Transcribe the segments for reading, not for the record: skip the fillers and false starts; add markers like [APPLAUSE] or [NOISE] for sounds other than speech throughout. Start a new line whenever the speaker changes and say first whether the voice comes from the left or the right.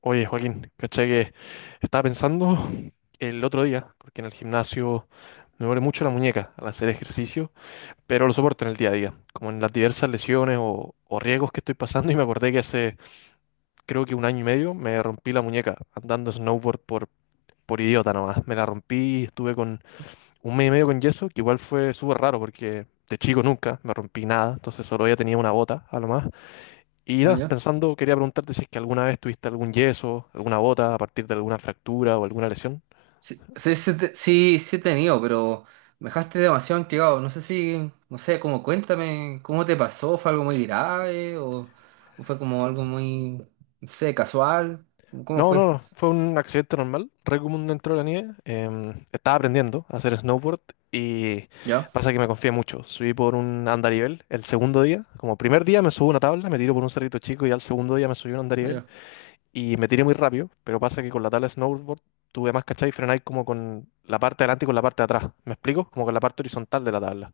left: Oye, Joaquín, caché que estaba pensando el otro día, porque en el gimnasio me duele mucho la muñeca al hacer ejercicio, pero lo soporto en el día a día, como en las diversas lesiones o riesgos que estoy pasando, [LAUGHS] y me acordé que hace creo que un año y medio me rompí la muñeca andando snowboard por idiota nomás. Me la rompí, estuve con un mes y medio con yeso, que igual fue súper raro porque de chico nunca me rompí nada, entonces solo ya tenía una bota a lo más. Y
right: Ah,
left: nada,
right: ya.
left: pensando, quería preguntarte si es que alguna vez tuviste algún yeso, alguna bota a partir de alguna fractura o alguna lesión.
right: Sí, sí, sí, sí, sí he tenido, pero me dejaste demasiado intrigado. No sé si, no sé, como cuéntame, ¿cómo te pasó? ¿Fue algo muy grave o fue como algo muy, no sé, casual? ¿Cómo
left: No, no,
right: fue?
left: no, fue un accidente normal, re común dentro de la nieve. Estaba aprendiendo a hacer snowboard y
right: ¿Ya?
left: pasa que me confié mucho. Subí por un andarivel el segundo día. Como primer día me subí una tabla, me tiré por un cerrito chico y al segundo día me subí un
right: Ah,
left: andarivel
right: ya.
left: y me tiré muy rápido, pero pasa que con la tabla de snowboard tuve más cachai y frenáis como con la parte de adelante y con la parte de atrás. ¿Me explico? Como con la parte horizontal de la tabla.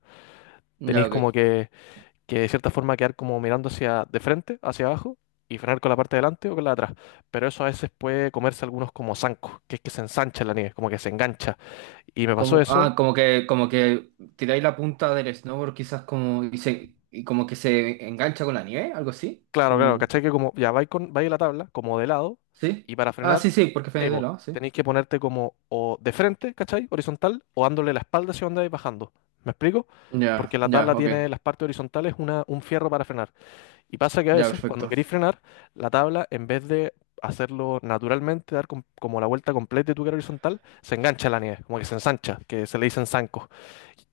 right: Ya,
left: Tenéis como
right: ok.
left: que de cierta forma quedar como mirando hacia de frente, hacia abajo, y frenar con la parte de delante o con la de atrás. Pero eso a veces puede comerse algunos como zancos, que es que se ensancha la nieve, como que se engancha. Y me pasó eso,
right: Ah, como que tiráis la punta del snowboard quizás como, y como que se engancha con la nieve, algo así,
left: claro, claro,
right: como,
left: ¿cachai? Que como ya vais la tabla, como de lado,
right: ¿sí?
left: y para
right: Ah,
left: frenar,
right: sí, sí, porque
left: sí,
right: fue de
left: po,
right: lado, sí.
left: tenéis que ponerte como o de frente, ¿cachai? Horizontal, o dándole la espalda hacia donde vais bajando. ¿Me explico? Porque
right: Ya,
left: la
right: ya,
left: tabla
right: ok.
left: tiene las partes horizontales una, un fierro para frenar. Y pasa que a
right: Ya,
left: veces cuando
right: perfecto.
left: queréis frenar, la tabla, en vez de hacerlo naturalmente, como la vuelta completa de tu cara horizontal, se engancha a la nieve, como que se ensancha, que se le dicen zancos.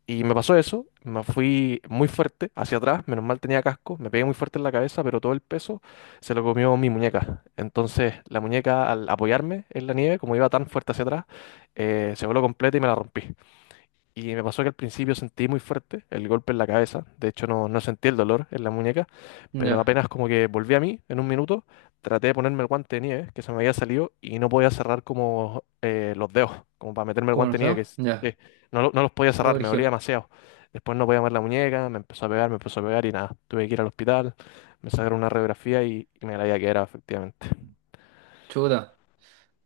left: Y me pasó eso, me fui muy fuerte hacia atrás, menos mal tenía casco, me pegué muy fuerte en la cabeza, pero todo el peso se lo comió mi muñeca. Entonces la muñeca al apoyarme en la nieve, como iba tan fuerte hacia atrás, se voló completa y me la rompí. Y me pasó que al principio sentí muy fuerte el golpe en la cabeza. De hecho, no sentí el dolor en la muñeca. Pero
right: Ya.
left: apenas como que volví a mí en un minuto, traté de ponerme el guante de nieve que se me había salido y no podía cerrar como los dedos, como para meterme el
right: ¿Cómo lo
left: guante de
right: sé?
left: nieve,
right: Ya.
left: no, no los podía cerrar, me dolía
right: Sergio,
left: demasiado. Después no podía mover la muñeca, me empezó a pegar, me empezó a pegar y nada. Tuve que ir al hospital, me sacaron una radiografía y me la había quedado, efectivamente.
right: chuta,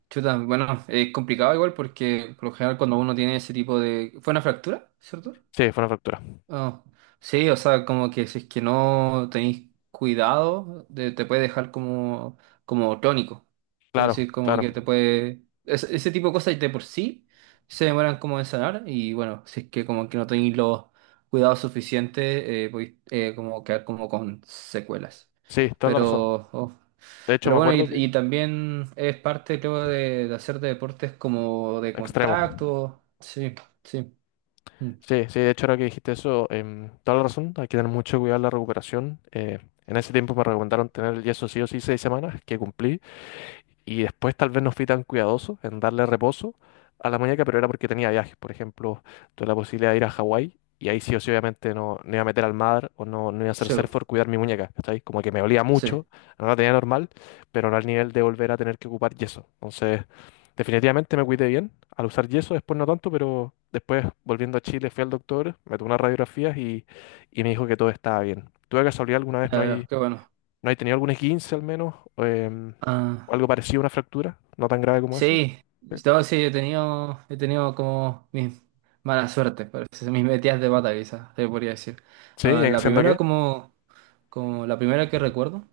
right: chuta, bueno, es complicado igual porque por lo general cuando uno tiene ese tipo de. ¿Fue una fractura, cierto?
left: Sí, fue una fractura.
right: Ah, sí, o sea, como que si es que no tenéis cuidado, te puede dejar como, tónico. Es
left: Claro,
right: decir, como
left: claro.
right: que te puede. Ese tipo de cosas de por sí se demoran como en sanar y bueno, si es que como que no tenéis los cuidados suficientes, podéis como quedar como con secuelas.
left: Sí, toda la razón.
right: Pero, oh,
left: De hecho,
right: pero
left: me
right: bueno,
left: acuerdo que
right: y, también es parte, creo, de hacer deportes como de
left: extremo.
right: contacto. Sí, sí, mm,
left: Sí, sí, de hecho ahora que dijiste eso, toda la razón, hay que tener mucho cuidado en la recuperación. En ese tiempo me recomendaron tener el yeso sí o sí 6 semanas, que cumplí. Y después tal vez no fui tan cuidadoso en darle reposo a la muñeca, pero era porque tenía viajes. Por ejemplo, tuve la posibilidad de ir a Hawái y ahí sí o sí obviamente no iba a meter al mar o no iba a hacer
right: sí,
left: surf por cuidar mi muñeca, ¿cachai? Como que me olía
right: sí,
left: mucho, no la tenía normal, pero no al nivel de volver a tener que ocupar yeso. Entonces, definitivamente me cuidé bien al usar yeso, después no tanto, pero después volviendo a Chile fui al doctor, me tomó unas radiografías y me dijo que todo estaba bien. ¿Tú de casualidad alguna vez
right: ya
left: no
right: veo,
left: hay,
right: qué bueno.
left: ¿no hay tenido algún esguince al menos? em, ¿O
right: Ah,
left: algo parecido a una fractura? ¿No tan grave como eso?
right: sí,
left: ¿Sí?
right: no, sí, he tenido, como mis mala suerte, parece, [LAUGHS] mis metidas de pata, quizás, se podría decir.
left: ¿Sí? ¿Y
right: Ah, la
left: haciendo
right: primera,
left: qué?
right: como la primera que recuerdo,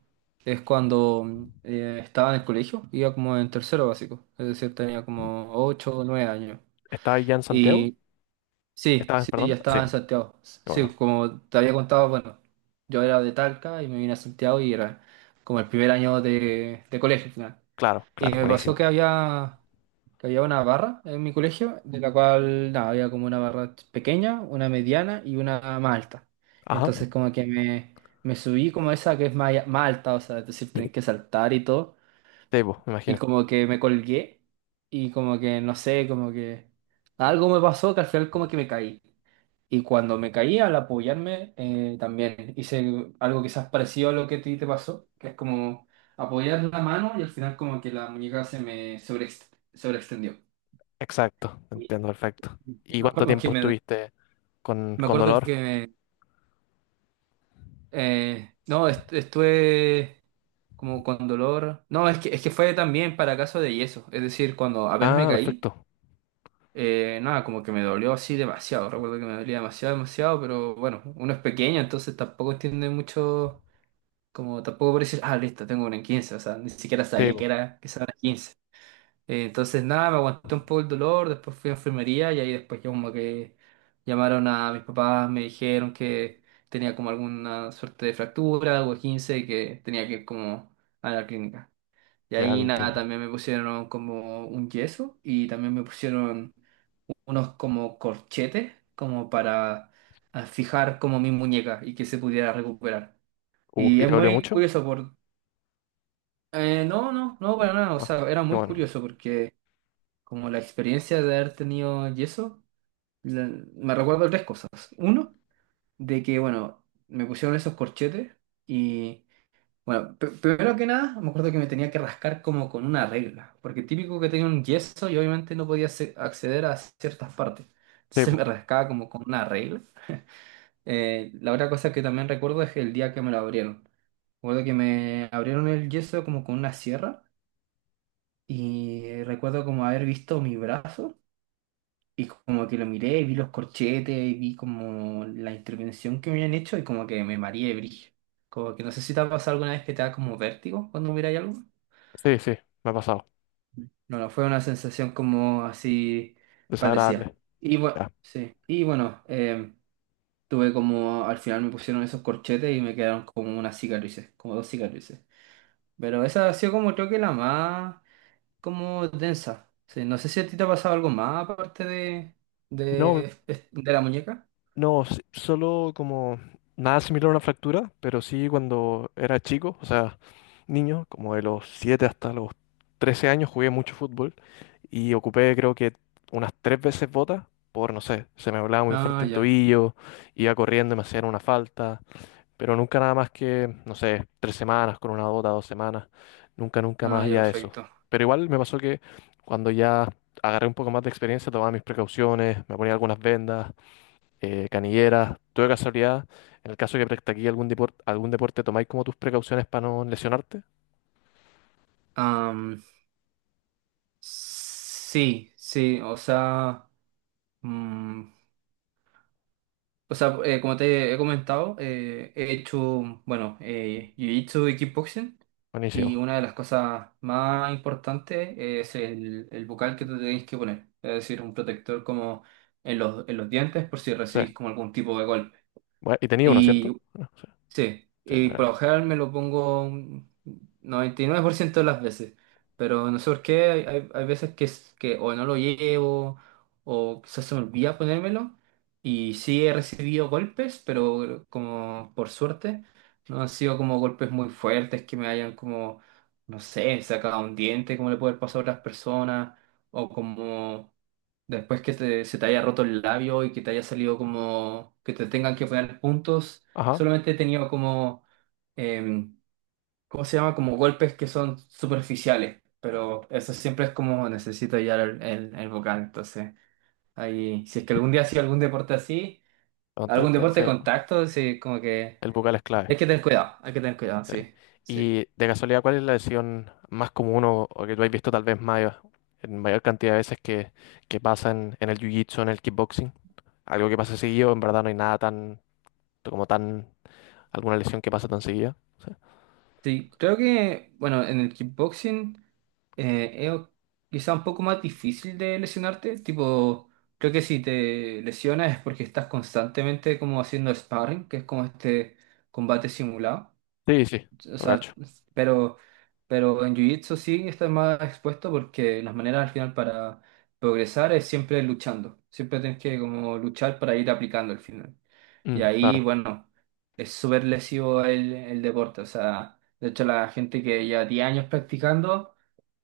right: es cuando estaba en el colegio, iba como en tercero básico, es decir, tenía como 8 o 9 años.
left: ¿Estabas ya en Santiago?
right: Sí,
left: ¿Estabas,
right: sí, ya
left: perdón? Sí,
right: estaba en Santiago.
left: qué
right: Sí,
left: bueno.
right: como te había contado, bueno, yo era de Talca y me vine a Santiago y era como el primer año de, colegio al final.
left: Claro,
right: Y
left: claro,
right: me pasó
left: buenísimo.
right: que había una barra en mi colegio, de la cual nada, había como una barra pequeña, una mediana y una más alta.
left: Ajá.
right: Entonces como que me subí como esa que es más alta, o sea, es decir, tenés que saltar y todo.
left: Tebo, me
right: Y
left: imagino.
right: como que me colgué y como que, no sé, como que algo me pasó que al final como que me caí. Y cuando me caí al apoyarme, también hice algo quizás parecido a lo que a ti te pasó, que es como apoyar la mano y al final como que la muñeca se me sobreextendió.
left: Exacto, te
right: Y
left: entiendo perfecto.
right: [LAUGHS]
left: ¿Y
right: Me
left: cuánto
right: acuerdo que
left: tiempo
right: me,
left: estuviste con,
right: me
left: con
right: acuerdo
left: dolor?
right: que no, estuve como con dolor. No, es que fue también para caso de yeso, es decir, cuando apenas
left: Ah,
right: me caí.
left: perfecto.
right: Nada, como que me dolió así demasiado. Recuerdo que me dolía demasiado, demasiado, pero bueno, uno es pequeño, entonces tampoco entiende mucho, como tampoco por decir, ah, listo, tengo una en 15 o sea, ni siquiera sabía que
left: Tebo,
right: era que era una 15. Entonces nada, me aguanté un poco el dolor, después fui a enfermería y ahí después ya como que llamaron a mis papás, me dijeron que tenía como alguna suerte de fractura, algo de 15, y que tenía que ir como a la clínica. Y
left: ya te
right: ahí nada,
left: entiendo.
right: también me pusieron como un yeso y también me pusieron unos como corchetes, como para fijar como mi muñeca y que se pudiera recuperar. Y
left: ¿Y
right: es
left: te dolió
right: muy
left: mucho?
right: curioso por. No, no, no, para nada. O
left: Ah,
right: sea, era
left: qué
right: muy
left: bueno.
right: curioso porque como la experiencia de haber tenido yeso, la- me recuerdo tres cosas. Uno, de que, bueno, me pusieron esos corchetes y. Bueno, primero que nada, me acuerdo que me tenía que rascar como con una regla, porque típico que tenía un yeso y obviamente no podía acceder a ciertas partes. Entonces
left: Tebo,
right: me rascaba como con una regla. La otra cosa que también recuerdo es el día que me lo abrieron. Recuerdo que me abrieron el yeso como con una sierra y recuerdo como haber visto mi brazo y como que lo miré y vi los corchetes y vi como la intervención que me habían hecho y como que me mareé brillo. Como que no sé si te ha pasado alguna vez que te da como vértigo cuando miras algo.
left: sí, sí, me ha pasado.
right: No, no, fue una sensación como así parecía.
left: Desagradable.
right: Y bueno,
left: Ya.
right: sí. Y bueno, tuve como, al final me pusieron esos corchetes y me quedaron como unas cicatrices, como dos cicatrices. Pero esa ha sido como creo que la más como densa. Sí, no sé si a ti te ha pasado algo más aparte
left: No,
right: de, de la muñeca.
left: no, solo como nada similar a una fractura, pero sí cuando era chico, o sea, niño, como de los 7 hasta los 13 años jugué mucho fútbol y ocupé creo que unas 3 veces botas por, no sé, se me doblaba muy
right: Ah,
left: fuerte el
right: ya.
left: tobillo, iba corriendo y me hacían una falta, pero nunca nada más que, no sé, 3 semanas con una bota, 2 semanas, nunca, nunca
right: Ah,
left: más
right: ya,
left: allá de eso.
right: perfecto.
left: Pero igual me pasó que cuando ya agarré un poco más de experiencia, tomaba mis precauciones, me ponía algunas vendas canilleras. ¿Tú de casualidad, en el caso que practiqué algún deporte, tomáis como tus precauciones para no lesionarte?
right: Am, sí, sí, o sea, mm, o sea, como te he comentado, he hecho, bueno, jiu-jitsu y kickboxing. Y
left: Buenísimo.
right: una de las cosas más importantes es el bucal que te tenéis que poner. Es decir, un protector como en los dientes por si
left: Sí.
right: recibís como algún tipo de golpe.
left: Bue- y tenía uno,
right: Y
left: ¿cierto? Bueno, sí,
right: Sí,
left: sí,
right: y
left: bueno.
right: por lo general me lo pongo un 99% de las veces, pero no sé por qué, hay veces que o no lo llevo o quizás se me olvida ponérmelo y sí he recibido golpes, pero como por suerte no han sido como golpes muy fuertes que me hayan como, no sé, sacado un diente como le puede pasar a otras personas o como. Después que se te haya roto el labio y que te haya salido como que te tengan que poner puntos,
left: Ajá,
right: solamente he tenido como, em, ¿cómo se llama? Como golpes que son superficiales, pero eso siempre es como necesito ya el vocal. Entonces, ahí, si es que algún día hacía algún deporte así,
left: aguanta
right: algún
left: esta, sí,
right: deporte de contacto, sí, como que
left: el bucal es clave.
right: hay que tener cuidado, hay que tener cuidado,
left: Sí.
right: sí, sí.
left: Y de casualidad, ¿cuál es la lesión más común o que tú has visto tal vez mayor, en mayor cantidad de veces que pasa en el jiu-jitsu, en el kickboxing? Algo que pasa seguido, en verdad no hay nada tan, como tan, alguna lesión que pasa tan seguida.
right: Sí, creo que, bueno, en el kickboxing es quizá un poco más difícil de lesionarte. Tipo, creo que si te lesionas es porque estás constantemente como haciendo sparring, que es como este combate simulado.
left: Sí, sí, sí,
right: O
left: lo
right: sea,
left: cacho.
right: pero en Jiu-Jitsu sí estás más expuesto porque las maneras al final para progresar es siempre luchando. Siempre tienes que como luchar para ir aplicando al final. Y
left: Mm,
right: ahí,
left: claro,
right: bueno, es súper lesivo el deporte. O sea, de hecho la gente que lleva 10 años practicando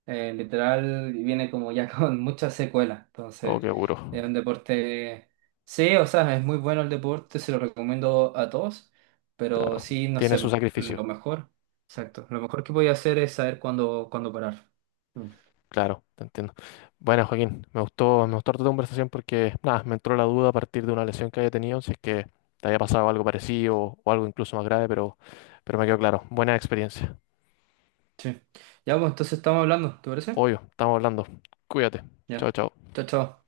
right: literal viene como ya [LAUGHS] con muchas secuelas.
left: oh,
right: Entonces,
left: qué
right: es
left: duro.
right: un deporte. Sí, o sea, es muy bueno el deporte, se lo recomiendo a todos, pero
left: Claro,
right: sí, no
left: tiene
right: sé,
left: su
right: pues, lo
left: sacrificio,
right: mejor. Exacto. Lo mejor que voy a hacer es saber cuándo, cuándo parar. Mm,
left: claro, te entiendo. Bueno, Joaquín, me gustó harto tu conversación porque, nada, me entró la duda a partir de una lesión que haya tenido, si es que te había pasado algo parecido o algo incluso más grave, pero me quedó claro. Buena experiencia.
right: sí. Ya, pues entonces estamos hablando, ¿te parece?
left: Obvio, estamos hablando. Cuídate. Chao,
right: Ya.
left: chao.
right: Chao, chao.